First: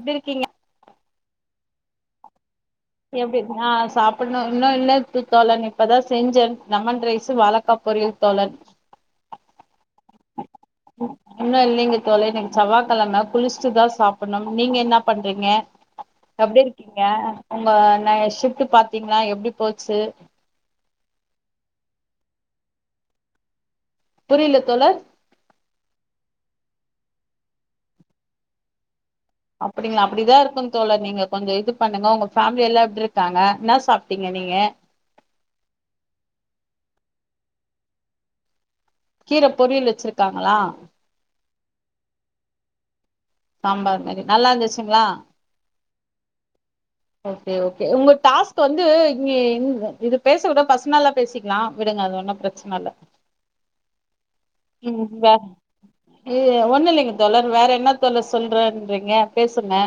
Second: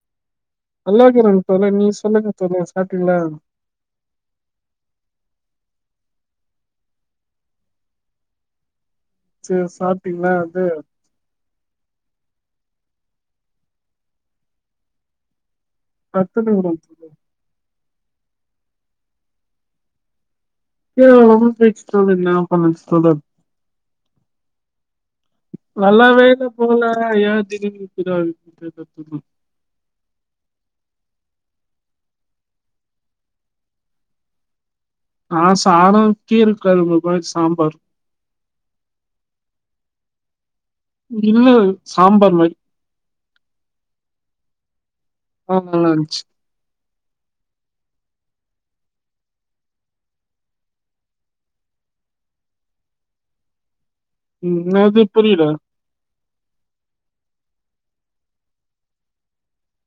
எப்டி இருக்கீங்க [unintelligible] எப்படி ஆ சாப்பிடணும் இன்னும் இல்ல தோழனே இப்பதான் செஞ்சேன் லெமன் ரைசு வாழக்கா பொரியல் தோழர் சேரி சாப் இன்னும் இல்லைங்க தோழே செவ்வாய் கிழமை குளிச்சட்டுதான் சாப்பிடணும் நீங்க என்ன பண்றீங்க எப்டி பத்துன்னு இருக்கீங்க உங்க நா ஷிபிட் விட்டு பாத்தீங்களா எப்டி போச்சு [unintelligible] புரியல தோழர் நல்லாவே [unintelligible] அப்படிங்களா அப்படிதான் இருக்குன்னு தோழர் நீங்க கொஞ்ச இது பண்ணுங்க உங்க ஃபேமிலி எல்லாம் எப்டி இருக்காங்க என்ன சாப்பிட்டீங்க நீங்க ஆஹ் சாதம் கீர கொழம்பு மாரிசாம்பார் கீரை பொரியல் வச்சிருக்காங்களா இல்ல சாம்பார் மாரி சாம்பார் மாரி நல்லா இருந்துச்சுங்களா ஆஹ் நல்லாந்துச்சு ஓகே ஓகே உங்க டாஸ்க் வந்து இங்க இது பேச கூட பர்சனல்லா பேசிக்கலாம் விடுங்க அது ஒன்னும் பிரச்சனை இல்ல உம் என்னாது புரியல ஒண்ணும் இல்லைங்க தோழர் வேற என்ன தோழர் சொல்றேன்றீங்க பேசுங்க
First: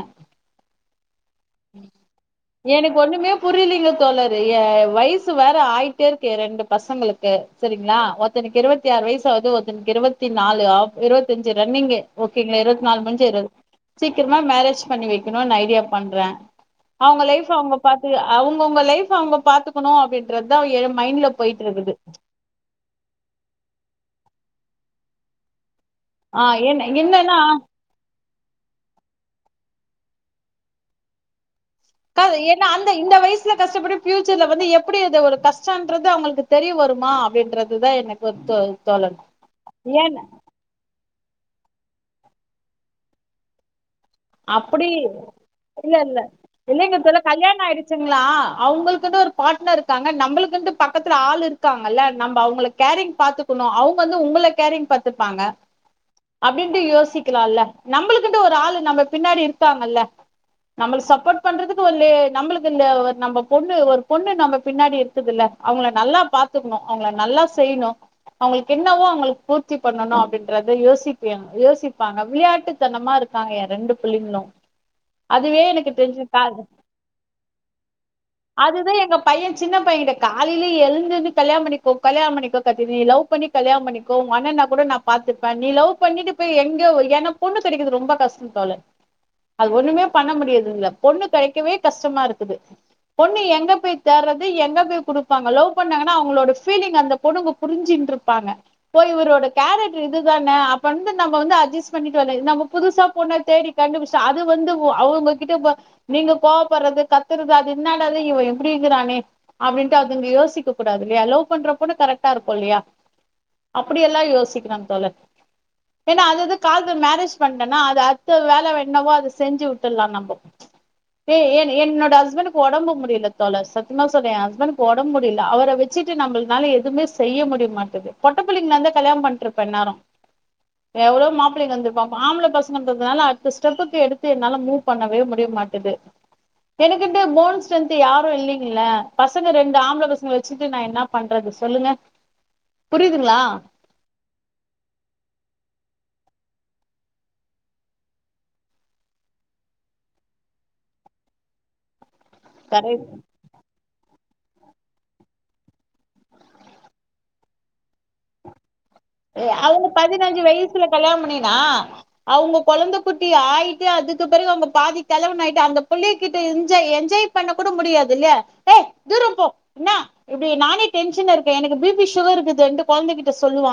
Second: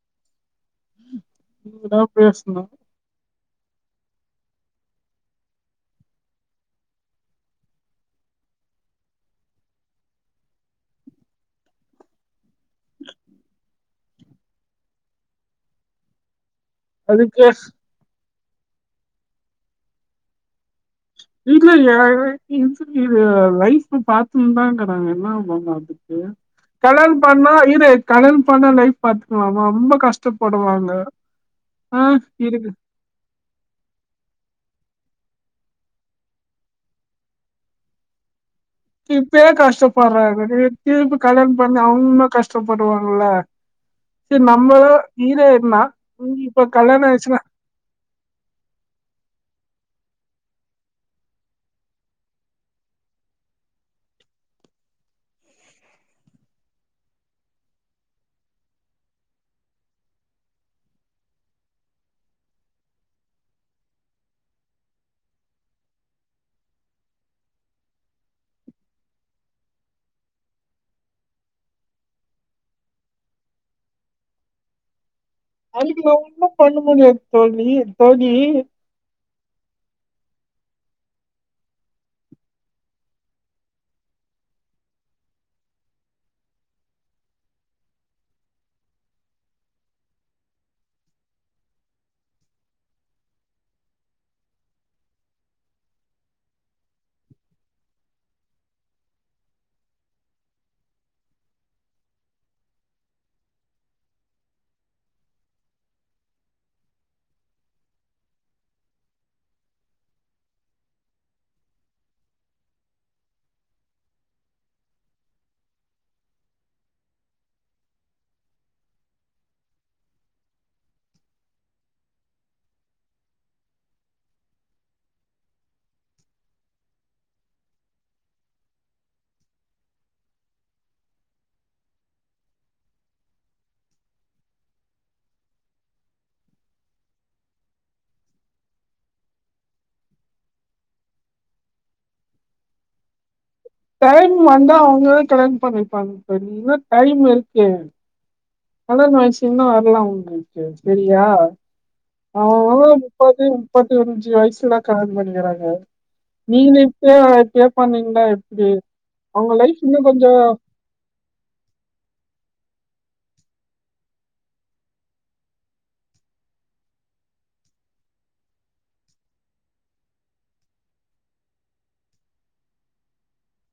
நீங்கதான் பேசனு புரியலிங்க தோழரு வயசு வேற ஆயிட்டே இருக்கு ரெண்டு பசங்களுக்கு சரிங்களா ஒருத்தனுக்கு இருபத்தி ஆறு வயசாவது ஒருத்தனுக்கு இருபத்தி நாலு ஆ இருபத்த அஞ்சு ரன்னிங் ஓகேங்களா இருபத்தி நாலு முடிஞ்சு இருது சீக்கிரமா மேரேஜ் பண்ணி வைக்கணும்னு ஐடியா பண்றேன் அவங்க அதுக்கு லைஃப் அவங்க பாத்து அவுங்கவுங்க லைஃப் அவங்க பாத்துக்கணும் அப்படின்றதுதான் என் [unintelligible] [unintelligible] ஆ என்ன கலாணம் என்னன்னா பண்ணா இது கடன் பண்ண லைஃப் பாத்துக்கலாம ரொம்ப கஷ்டப்படுவாங்க ஆ, ஏன்னா இருக்கு அந்த இந்த வயசுல கஷ்டப்படும் பியூச்சர்ல வந்து எப்டி இது ஒரு கஷ்டம்ன்றது அவங்களுக்கு தெரிய வருமா அப்டின்றது தான் எனக்கு வந்து இப்ப ஏன் கஷ்டப்படுற [unintelligible] கல்யாண பண்ணி அவங்களும் கஷ்டப்படுவாங்கல அப்டி இல்ல இல்ல இப்ப இல்லைங்க தோழர் கல்யாணம் சொல்ல ஆயிடுச்சுன்னா கல்யாணம் ஆயிடுச்சுங்களா அவுங்களுக்குனு ஒரு பார்ட் னர் இருக்காங்க நம்மளுக்குன்டு பக்கத்துல ஆள் இருக்காங்கல்ல நம்ம அவுங்களை கேரிங் பாத்துக்குனும் அவுங்க வந்து உங்கள கேரிங் பாத்துப்பாங்க அப்டின்டு யோசிக்கலாம்ல நம்மளுகுன்டு ஒரு ஆளு நம்ம பின்னாடி இருக்காங்கல்ல நம்மளுக்கு சப்போர்ட் பண்றதுக்கு ஒரு நம்மளுக்கு இ நம்ம பொண்ணு ஒரு பொண்ணு நம்ம பின்னாடி இருக்குதுல்ல அவங்க நல்லா பாத்துக்கணும் அவங்க நல்லா செய்யணும் அவங்களுக்கு என்னவோ அவங்களுக்கு பூர்த்தி பண்ணணும் அப்டின்றத யோசிப்ப யோசிப்பாங்க விளையாட்டுத்தனமா இருக்காங்க என் ரெண்டு புள்ளங்கலும் அதுக்கு நான் ஒண்ணு பண்ண முடியாது தோழி தோழி காலையிலயே எழுந்துருந்து கல்யணம் பண்ணிக்கோ கல்யணம் பண்ணிக்கோ கத்து நீ லவ் பண்ணி கல்யண பண்ணிக்கோ அண்ணனா கூட நான் பா்த்தப்பேன் நீ லவ் பண்ணிட்டு போய் எங்க என பொண்ணு கிடைக்கது ரொம்ப கஷ்டம் தோழர் அது ஒன்னுமோ பண்ண முடியதுல்ல பொண்ணு கிடைக்கவே கஷ்டமா இருக்குது பொண்ணு எங்க போய் தேடுறது எங்க போய் குடுப்பாங்க லவ் பண்ணாங்கன்னா அவங்களோட ஃப்லிங் அந்த பொண்ணுங்க புரிஞ்சட்டு இருப்பாங்க போய் இவரோட கேரக்டர் இதுதானே அப்ப வந்து நம்ம வந்து அட்ஜஸ் பண்ணிக்க நம்ம புதுசா பொண்ண தேடி அது வந்து அவங்க கிட்ட நீங்க கோவப்படுறது கத்துறது அது என்னடா இது இவன் இப்டி இருக்கிறானே அப்பன்டு யோசிக்க கூடாது லவ் பண்ற பெண்ணு கரொட்ட இருக்கும் இல்லையா அப்டியெல்லாம் யோசிக்கிராங்க தோழர் ஏன அது அது காலத்தில மோரோஜ் பண்ணிடங்கன அடுத்த வேலை என்னவோ அத செஞ்சு விட்டுலாம் நம்போ என்னோட ஹஸ்பன்டுக்கு உடம்பு முடியல தோழர் சத்தியமா சொல்றன் ஹஸ்பண்டுகு உடம்பு முடியல அவரை வச்சுட்டு நம்மளால எதுவுமே செய்ய முடிய மாட்டது பொட்ட புள்ளைங்கல இருதா கல்யாணம் பண்ணட்டு இருப்பன் இன்னேநேரம் எவ்ளோ மாப்பிள்ளைங்க வந்துருப்பாங்க ஆம்பள பசங்கன்ரதுனல ஸ்டெப்புக்கு எடுத்து என்னால மூவ் பண்ணவே முடிய மாட்டேது எனக்க போன் ஸ்டரென்த் யாரும் இல்லைங்கள பசங்க ரெண்டு ஆம்பள பசங்க வச்சுட்டு நான் என்ன பண்றது சொல்லுங்க புரியுதுங்களா டைம் வந்தா அவங்களோ கல்யாணம் பண்ணிப்பாங்க இன்னம் டைம் இருக்கு கல்யாண வயசு இன்னும் வரல அவங்களுக்கு சரியா கரை [unintelligible] முப்பத்த அஞ்சு வயசுல கல்யாணம்பண்ணிக்கறாங்க நீங்க இப்பயே பண்ணீங்கன்னா எப்டி ம்ம் அவங்க பதினஞ்சு வயசுல கல்யாண பண்ணேனா அவங்க குழந்தை குட்டி ஆயிட்டு அதுக்கு அப்புறம் அவங்க பாதி கோழவன் ஆயிட்டு அந்தபுள்ளகிட்டா எஞ்சாய் எஞ்சாய் பண்ண கூட முடியாதுல்லைய ஏய் தூரம் பே என்ன நனோ டேன்சன்ல இருக்கோன் எனக்கு பி பி சுகர் இருக்குது கொழந்தைகிட்ட சொல்லுவா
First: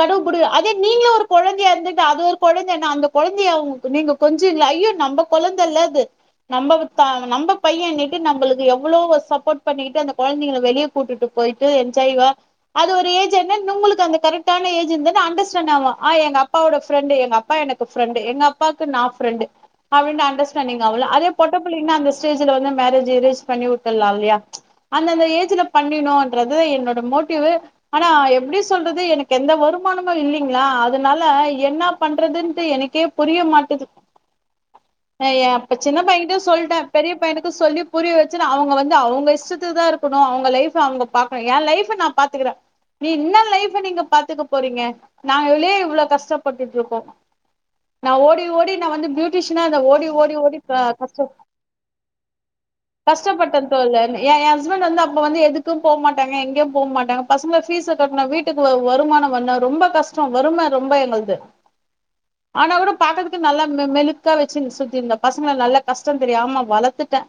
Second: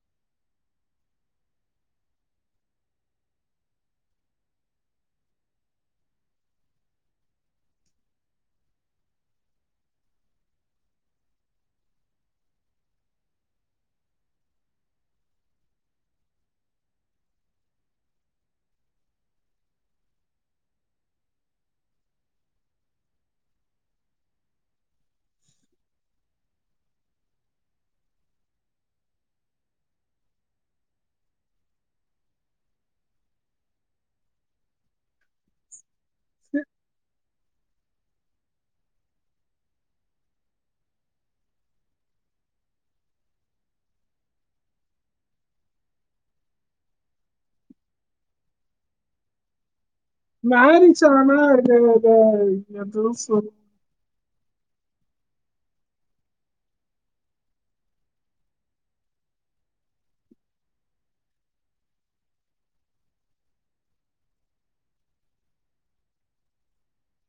கடவுபிடி அதே நீங்களும் ஒரு குழந்தையா இருந்துட்டு அது ஒரு குழந்தையனா அந்த குழந்தையங்க நீங்க கொஞ்சம் இ ஐயோ நம்ம குழந்தை இல்லது நம்ம நம்ம பையன்ண்ணட்டு நம்மளுக்கு எவ்வளவு சப்போர்ட் பண்ணிட்டு அந்த குழந்தைங்க வெளியே கூட்டுட்டு போயிட்டு என்ஜாய்வா அது ஒரு ஏஜ் என்ன உங்களுக்கு அந்த கரெக்டான ஏஜ் இருன்ன அண்டர்ஸ்டாண்ட் ஆவலம் ஆ எங்க அப்பாவோட ஃப்ரெண்டு எங்க அப்பா எனக்கு ஃப்ரெண்டு எங்க அப்பாக்கு நான் ஃப்ரெண்டு அப்படனு அண்டர்ஸ்டாண்டிங் ஆகலாம் அதே பொட்ட பிள்ளைன்னா அந்த ஸ்டேஜ்ல வந்து மேரேஜ் ஏரேஞ் பண்ணி விட்டுடலாம் இல்லையா அந்த அந்த ஏஜ்ல பண்ணன்றதுத என்னோட மோட்டிவ் ஆனா எப்டி சொல்றது எனக்கு எந்த வருமானமும் இல்லைங்களா அதனால என்ன பண்றதுன்டு எனக்கே புரிய மாட்டுது எ பைய சின்ன பையனிட்ட சொல்லிட்டேன் பெரிய பையன் சொல்லி புரிய வச்சுன்னா அவங்க வந்து அவங்க இஷ்டத்து தான் இருக்கனும் அவங்க லைஃப் அவங்க பாக்கணும் என் லைஃப் நான் பாத்துக்கிறேன் நீ என்ன லைப் நீங்க பாத்துக்க போறீங்க நாங்கே இவ்வளவு கஷ்டப்பட்டுட்டு இருக்கோம் நான் ஓடி ஓடி நான் வந்து பியூட்டிஷனா ஓடி ஓடி ஓடி க மேரிஜ் கஷ்ட ஆனா இத இத [unintelligible] என் ஹஸ்பண்ட் வந்து அப்ப வந்து எதுக்கும் போக மாட்டாங்க எங்கேயும் போக மாட்டாங்க பசங்க பபீஸ் கட்டும் வீட்டுக்கு வருமானம் வருனு ரொம்ப கஷ்டம் வருறுமை ரொம்ப எங்களது ஆனா கூட பாக்கறதுக்கு நல்லா மெழுக்கா வச்சு சுத்தி இருந்தேன் பசங்க நல்ல கஷ்டம் தெரியமா வளர்த்துட்டேன்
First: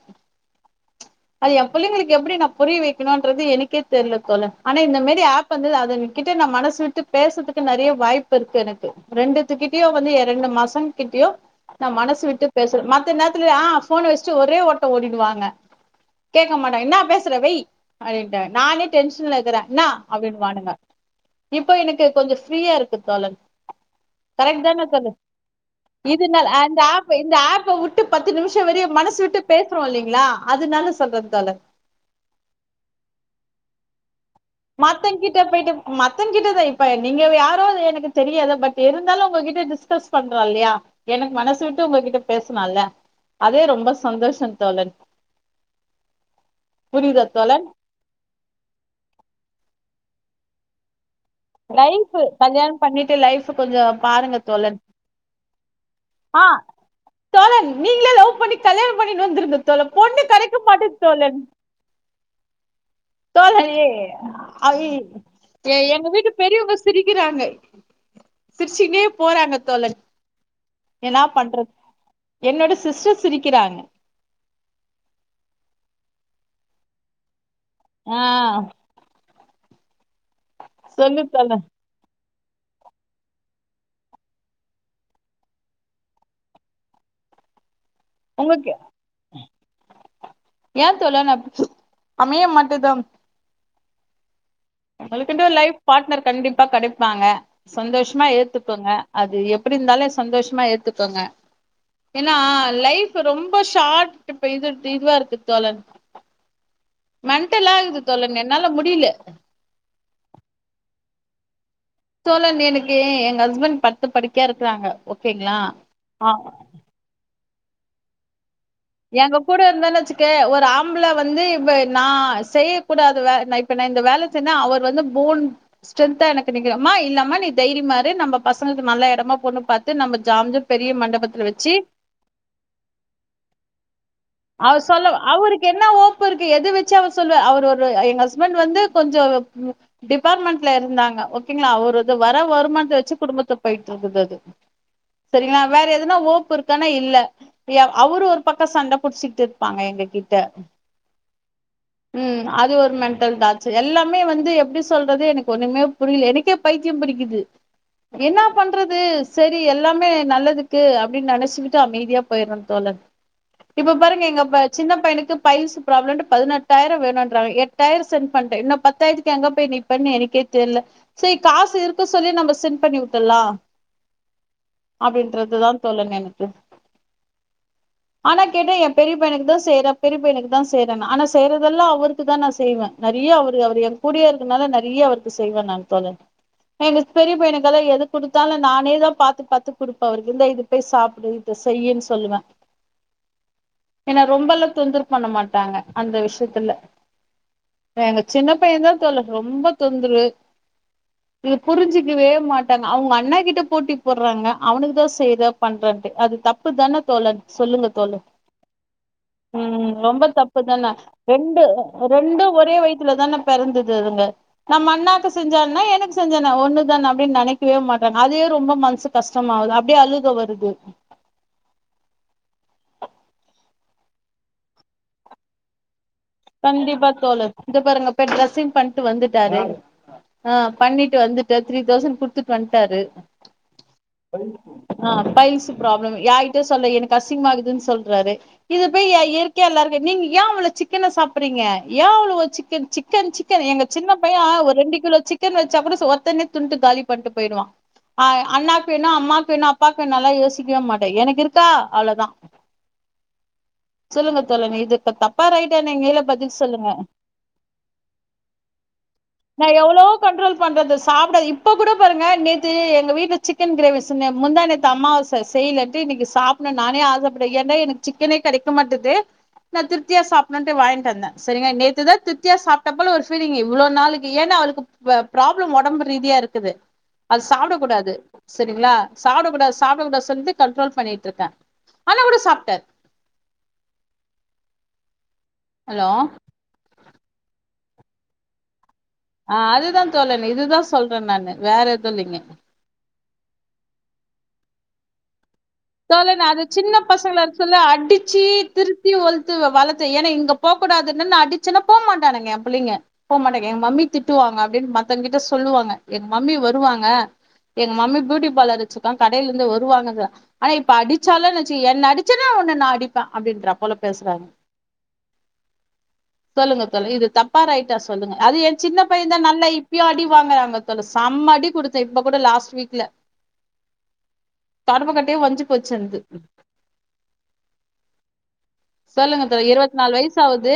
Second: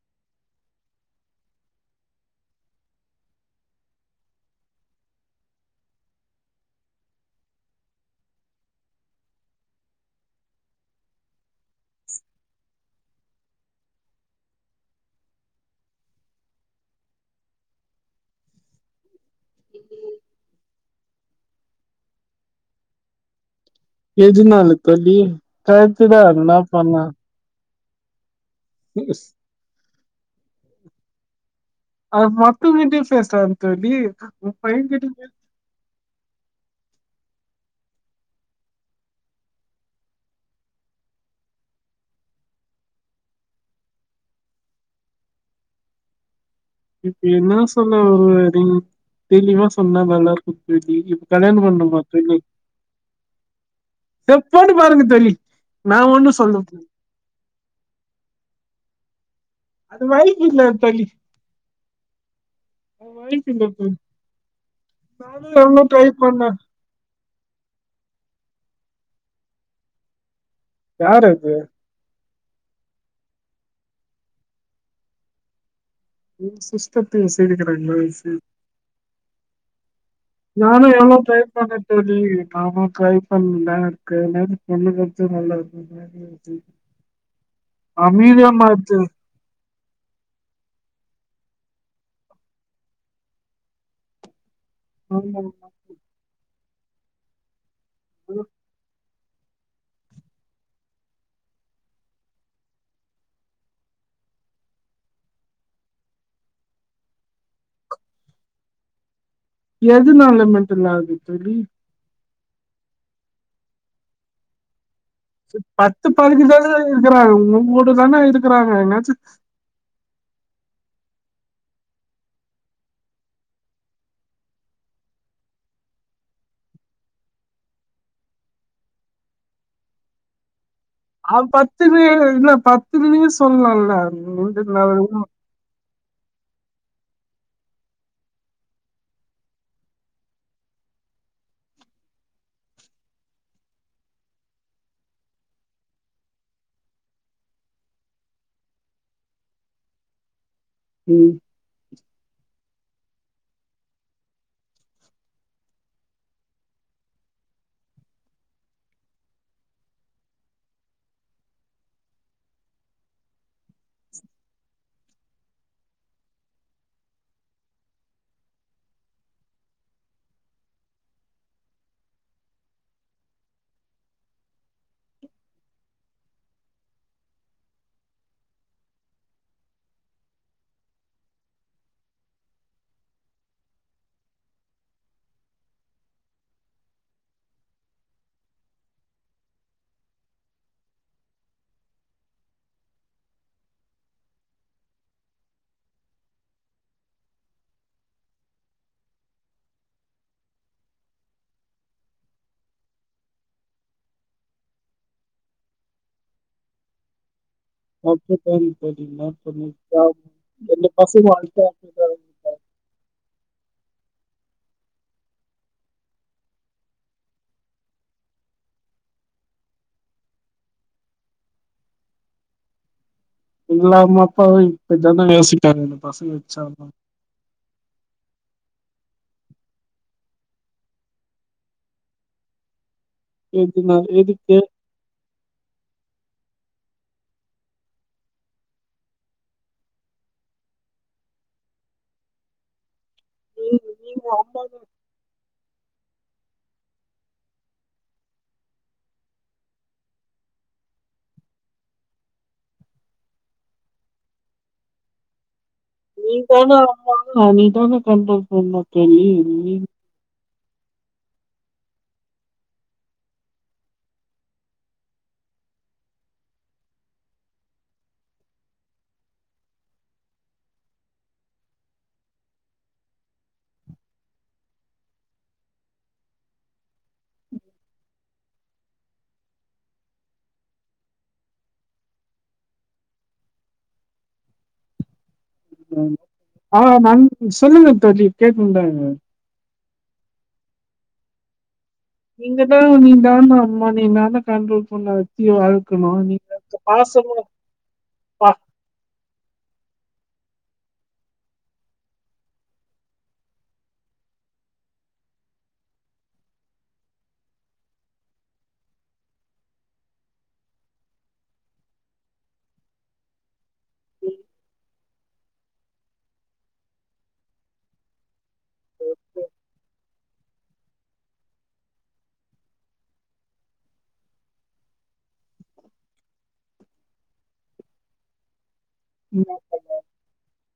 அது என் பிள்ளைங்களுக்கு எப்டி நான் புரிய வைக்கணும்ன்றது எனக்கே தெரியல தோழர் ஆனா இந்த மாரி ஆப் வந்துது அதன் கிட்ட நான் மனசு விட்டு பேசுறதுக்கு நிறைய வாய்ப்பு இருக்கு எனக்கு ரெண்டுத்துக்கிட்டயோ வந்து ரெண்டு பாசகிட்டயோ நான் மனசு விட்டு பேசுறேன் மற்ற நேரத்துல ஆ போபனை வச்சுட்டு ஒரே ஓட்டம் ஓடிடுவாங்க கேட்க மாட்டேங்க என்னான் பேசுற வெய் அப்படின்ங்க நானே டென்ஷன்ல இரு இப்ப எனக்கு கொஞ்சம் ஃப்ரீயா இருக்கு தோழன் கரெக்ட் எதுனால தான தோழி தோழன் டயத்துக்கு அதன்னா பண்ணானே பத்துநிமிஷம் வர மனசு விட்டு பேசுறோம் இல்லைங்க களா அதுனால சொல்றன் தோழர் அது பசங்க கிட்டயும் பேசலாம் தோழி பையன்கிட்ட மத்தன் பேசு கிட்ட போயிட்டு மத்தன் கிட்டதான் இப்ப நீங்க யாரோ எனக்கு தெரியாது பட் இருந்தாலும் உங்ககிட்ட டிஸ்கஸ் பண்றா இல்லையா எனக்கு மனசு விட்டு உங்ககிட்ட பேசலாம்ல அதே ரொம்ப சந்தோஷம் தோழர் இப்ப என்ன சொல்ல வர்ற நீ தெளிவா சொன்னா நல்லாருக்கும் தோழி கல்யாண பண்ணுமா லைஃப் தோழி கல்யாணம் பண்ணிட்டு லைஃப் கொஞ்சோ பாருங்க செப் போட்டு தோழன் பாருங்க தோழி நா ஒண்ணு ஆஹ் சொல்ல தோழன் நீங்களே லவ் பண்ணி கல்யாணம் பண்ணி வந்துருக தோழன் அது பொண்ணு வைஃப் கடைக்க இல்ல மாட்டேது தோழி தோழன் அது வைஃப் இல்ல தோழன் தோழி நானும் ஏ எவ்வளோ ட்ரை எங்க வீட்டு பண்ணேன் பெரியவங்க சிரிக்கிறாங்க சிரிச்சுட்டேன் போறாங்க தோழன் என்னா யார் அது பண்றது என்னோட சிஸ்டர் சிரிக்கிறாங்க சிஸ்ட பேச இதுக்கு ரெண்டு ஆ வயசு நானு எவ்ளோ சொல்லு ட்ரை தோழன் பண்றேன் தோழி ஆமா ட்ரைப் பண்ணல்லாம் இருக்கு என்ன பொண்ணு நல்லா இருக்கு மா அப்டின்ற உங்களுக்கு மாரி ஏன் தோழன் அமைய மாட்டுதான் ஆமா, உங்கக்கென ஒரு லைஃப் பார்ட்னர் கடைக்க எப்ப கிடைப்பாங்க சந்தோஷமா ஆமா. ஏத்துக்கோங்க அது எப்படி இருந்தாலே சந்தோஷமா ஏத்துக்கோங்க ஏன்னா லைஃப் ரொம்ப ஷார்ட் இப்ப இது இதுவா இருக்கு தோழன் மெண்டல் ஆகுது தோழன் என்னால முடியல எதனால மெண்ட்ல் ஆகுது தோழி தோழன் எனக்கு எங்க ஹஸ்பண்ட் படுத்த படுக்கையா இருக்கிறாங்க பத்து பதினைந்து நாள் தா இருக்கிறாங்கன்னும் உங்களுக்கு வேணா இதுக் எங்க கூட இருந்தன்னு வச்சுக்கேன் ஒரு ஆம் ஆம்பள வந்து இ நான் செய்யக்கூடாது வே ஆஇப்ப இந்த வேலை செய் அவர் வந்து ஃபோன் ஸ்ட்ரென்த்தா எனக்கு நிக்கோமா இல்லாம நீ தைரியமாறு நம்ம பசங்களுக்கு நல்ல இடமா பொண்ணு பாத்து நம்ம ஜாப் அவ பத்துன என்ன பத்து நிமிசம் சொல்லலாம்ல அவரு சொல்ல அவருக்கு என்ன ஓ இருக்கு எத வச்சு அவ சொல்லுவ அவர் ஒரு எங்க ஹஸ்பண்ட் வந்து கொஞ்சோ டிபார்ட்மெண்ட் இருந்தாங்க ஓக்கேங்களா அவர் வர வருமானத்த வச்சு குடும்பத்த போயட்டு இருக்கு சரிங்களா வேற எதுன ஓப்பு இருக்கா இல்ல அவரு ஒரு பக்கம் சண்ட குடிச்சிட்டு இருப்பாங்க எங்க கிட்ட ம், உம் அது ஒரு மெண்டல் டாச்சர் எல்லாமே வந்து எப்படி சொல்றது எனக்கு ஒண்ணுமே புரியல எனக்கே பைத்தியம் பிடிக்குது என்ன பண்றது சரி எல்லாமே நல்லதுக்கு அப்படின்னு நெனைச்சுக்கிட்டு அமைதியா போயிடுறேன் தோழன் இப்ப பாருங்க எங்க சின்ன பையனுக்கு பைல்ஸ் ப்ராப்ளம்னு பதினெட்டாயிரம் வேணும்ன்றாங்க எட்டாயிரம் சென்ட் பண்டேன் இன்னும் பத்தாயிரத்துக்கு எங்க போயி நிப்பேன் எனக்கே தெரியல சரி காசு இருக்கு சொல்லி நம்ம செண்ட் பண்ணி விட்டலாம் அப்படின்றதுதான் தோழன் எனக்கு ஆனா கேட்டேன் என் பெரிய பையனுக்கு தான் செய்றேன் பெரிய பையனுக்கு தான் செய்றேன் ஆனா செய்யறதெல்லாம் அவருக்கு தான் நான் செய்வேன் நிறைய அவரு அவர் என் கூடிய இருக்கனால நிறைய அவருக்கு செய்வேன் நான் தோழன் எங்க பெரிய பையனுக்கெல்லாம் எது குடுத்தாலும் நானே தான் பாத்து பாத்து குடுப்பேன் அவருக்கு இருந்தான் இது போய் சாப்பிடு இத செய்யன்னு சொல்லுவேன் ஏன்ன ரொம்பல்லாம் தொந்தர பண்ண மாட்டாங்க அந்த விஷயத்துல எங்க சின்ன பையன் தான் தோழன் ரொம்ப தொந்தரவு இது புரிஞ்சுக்கவே மாட்டாங்க அவங்க அண்ணா கிட்ட போட்டி போடுறாங்க அவனுக்கு தான் செய்தா பண்றன்ட்டு அது தப்பு தான தோழன் சொல்லு தப்பு தான் தோழி என்ன பண்ணி உம் ரொம்ப தப்பு என்ன தான பசங்க வாழ்க்கை ரெண்டு அப்படிதான் இருக்கு. ரெண்டும் ஒரே வயத்துல தான பிறந்ததுங்க நம்ம அண்ணாக்கு செஞ்சனா எனக்கு செஞ்ச ஒண்ணுதான அப்படின்னு நினைக்கவே மாட்டாங்க அதே ரொம்ப மனசு கஷ்டமா ஆகுது அப்படியே அழுக வருது இல்ல அம்மா அப்பா இப்ப தான் யோசிக்காங்க பசங்க வச்சாலும் கண்டிப்பா தோழர் இத பாருங்க டிரெஸ்ஸிங் ப ட்டு வந்துட்டாரு ஆஹ் பண்ணிட்டு வந்துட்ட த்ரீ தௌவுசண்ட் குடுத்துட்டு வந்துட்டாரு எதுனா எதுக்கு ஆஹ் பைல்ஸ் ஃபிராப்ளம் ய சொல்ல எனக்கு அசிங்கமா இருக்கு துன்னு சொல்றாரு இது போய் இயற்கையா எல்லாருக்கு நீங்க ஏன் இவ்வளே சிக்க சிக்கன சாப்பிறீங்க எவ்ளவு சிக்கன் சிக்க சிக்கன் சிக்கன் நீ எங்க சின்ன நீங்க அம்மா பையன் ஒரு ரெண்டு கிலோ சிக்கன் வச்ச கூட ஒருத்தன துண்டுட்டு காலி பண்ணிட்டு போயிடுவான் அண்ணாக்கு வேணும் அம்மாக்கு வேணும் அப்பாக்கு வேணும்ல்லா யோசிக்கவே மாட்டேன் எனக்கு இருக்கா அவ்ளவுதான் சொல்லுங்க தோழர் இது தப்பா ரைட் நீதானே ஆமா நீதானே கண்ட்ரோல் பண்ணனும் தோழி என்ன பண்றது சாப்பிட இப்ப கூட பாருங்க நேத்து எங்க வீட்ல சிக்கன் கிரேவி செஞ்சாங்க முந்தா நேத்து அம்மாவாசை செய்யலன்ட்டு இன்னைக்கு சாப்பிட நான் ஆசைப்பட்டேன் ஏன்னா எனக்கு சிக்கனே கிடைக்கமாட்டது நான் திருப்தியா சாப்பிட்டேன் நான் திருப்தியா சாப்பிடேன் வாங்கிட்டு வந்தேன் சரிங்களா நேத்து தான் திருப்தியா சாப்பிட்ட மாதிரி இருந்தது ஏன்னா அவளுக்கு உடம்பு ரீதியா ப்ராப்ளம் இருக்கு சாப்பிடக்கூடாது சரிங்களா சாப்பிடக்கூடாது சாப்பிடக்கூடாது கண்ட்ரோல் பண்ணிட்டு இருக்க ஆனாலும் சாப்பிட்டேன் ம் ஆஹ் நான் சொல்லுக பிரேதிப் கேக்குதுல அதுதான் தோழர் இதுதான் சொல்ற நானு வேற எது இல்லைங்க நீங்க தான் நீ தான அம்மா நீ தான கண்ட்ரோல் சொன்னான் தோழன் அது சின்ன பசங்க இருக்குல சொல்ல அடிச்சு பா- திருத்தி ஒ பெத்து வளத்த என இங்க போக கூடாது அடிச்சனா போக மாட்டாங்க என் புள்ளைங்க போக மாட்டாங்க என் மம்மி திட்டுவாங்க அப்படின்னு மத்தவங்க கிட்ட சொல்லுவாங்க என் மம்மி வருவாங்க என் மம்மி பியூட்டி பார்லர் வச்சிருக்காங்க கடையில இருந்து வருவாங்க ஆனா இப்ப அடிச்சாலும் வெச்சுக்கோங்க என்ன அடிச்சன்னா உன்னு நான் அடிப்பேன் அப்படின்ற போல பேசுறாங்க சொல்லுங்க சொல்லுங்க இது தப்பா ரைட்டா சொல்லுங்க அது என் சின்ன பையன் தான் இப்பயும் நல்லா அடி வாங்கறாங்க செம அடி கொடுத்தேன் இப்ப கூட லாஸ் வீக்ல தொடப்பக்கட்ட அப்படியே ஒஞ்சி போச்சு எனுது சொல்லுங்க தோழர் இருபத்தி நாலு வயசு ஆகுது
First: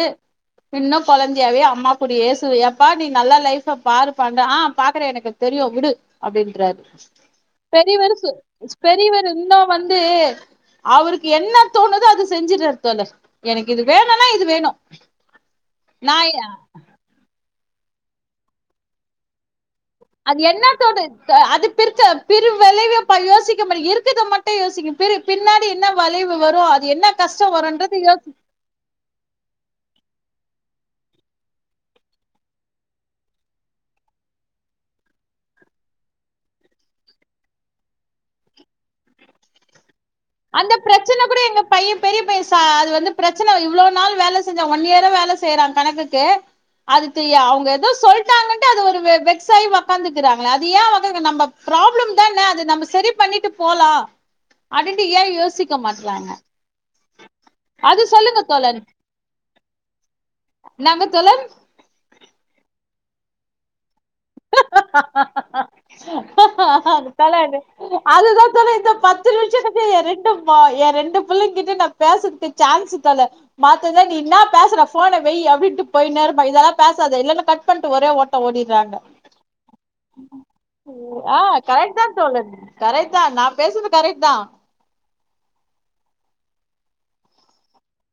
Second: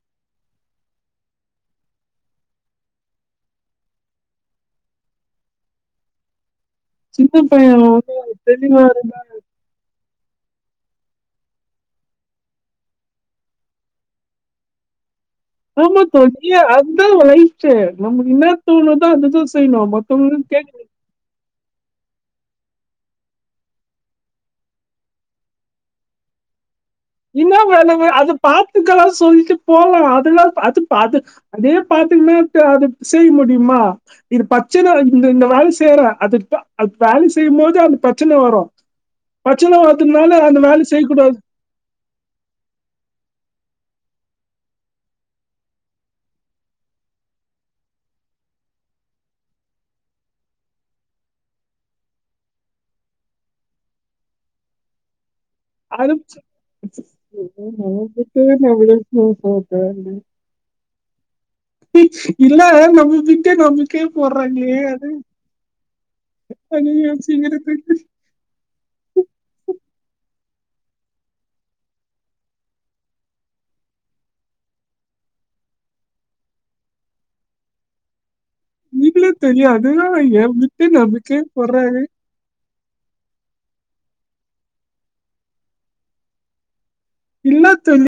இன்னும் கெழந்தையாவே அம்மா கூடி சு எப்பா நீ நல்லா லைப் பாருப்பா ஆஹ் நான் பாக்குறேன் எனக்கு தெரியும் விடு அப்படின்றாரு சின்ன பையன் பெரியவர் வந்து சோ தெளிவா இருந்தா பெரியவர் இன்னும் வந்து அவருக்கு என்ன தோணுதோ அதை செஞ்சிறாரு தோழர் எனக்கு இது வேணும்னா இது வேணும் ஆமா தோழி அதான் லைப் நமக்கு என்ன தோணுதோ அதுதான் சோ அது என்னத்தோடு ஆ அது பிறக்க பிற விளைவு யோசிக்க முடிய இருக்குத மட்டும் யோசிக்கக்கும் பின்னாடி என்ன விளைவு வரும் அது கஷ்ட என்ன வேண வருன்றது யோசி அந்த பாட்டு தான் சொல்லிட்டு போகலாம் அதே பார்த்தங்கா பாத்துக்குனே அப்படியே செய்ய முடியுமா பிரச்சனை வேலை செய்றது வேலை செய்யும்போது அந்த பிரச்சனை வரும் வ இதுக்கு மேல அந்த வேலை செய்யக்கூடாது பெரியபையன் ச அது வந்து பிரச்சனை இவ்வளவு நாள் வேலை செஞ்சா ஒன் இயரா வேலை செய்றா கணக்குக்கு அப்படியா அது அவங்க சொல்லிட்டாங்கன்னு அது ஒரு வெக்ஸ் ஆகி உக்காந்துக்கிறாங்களே அது ஏன் அவங்க நமக்கு பிராப்ளம் தான் அது நம்ம சரி பண்ணிட்டு போலாம் அப்படின்னு ஏ யோசிக் இருக்க மாட்றாங்க அது சொல்லுங்க தோழன் [unintelligible] நாங்க தோழன் இதுல நம்ம விட்டே நம்ம அது தல து யோசிக்கிறது அதுதா தல இந்த பத்து நிமிஷத்துக்கு ஏ ரெண்டு ஏ ரெண்டு புள்ளைங் கிட்டயு நா பேசறதுக் சான்ஸ் தல மாத்துனா நீ இன்னா பேசுற ஃபோன வெய் அபின்ட்டு போயினே இருப்பா இதெல்லா பேசாத இல்லனா கட் பண்ட்டு ஒரே ஓட்ட ஓடிறா இல்ல தெரியு அதுதா ஏ வித்து ஆ நம்பிக்கயா கரெக்ட் போட்றாரு தா தோழர் கரெக்ட் தா நா பேசுறது கரெக்ட் தா இல்லத்தோழி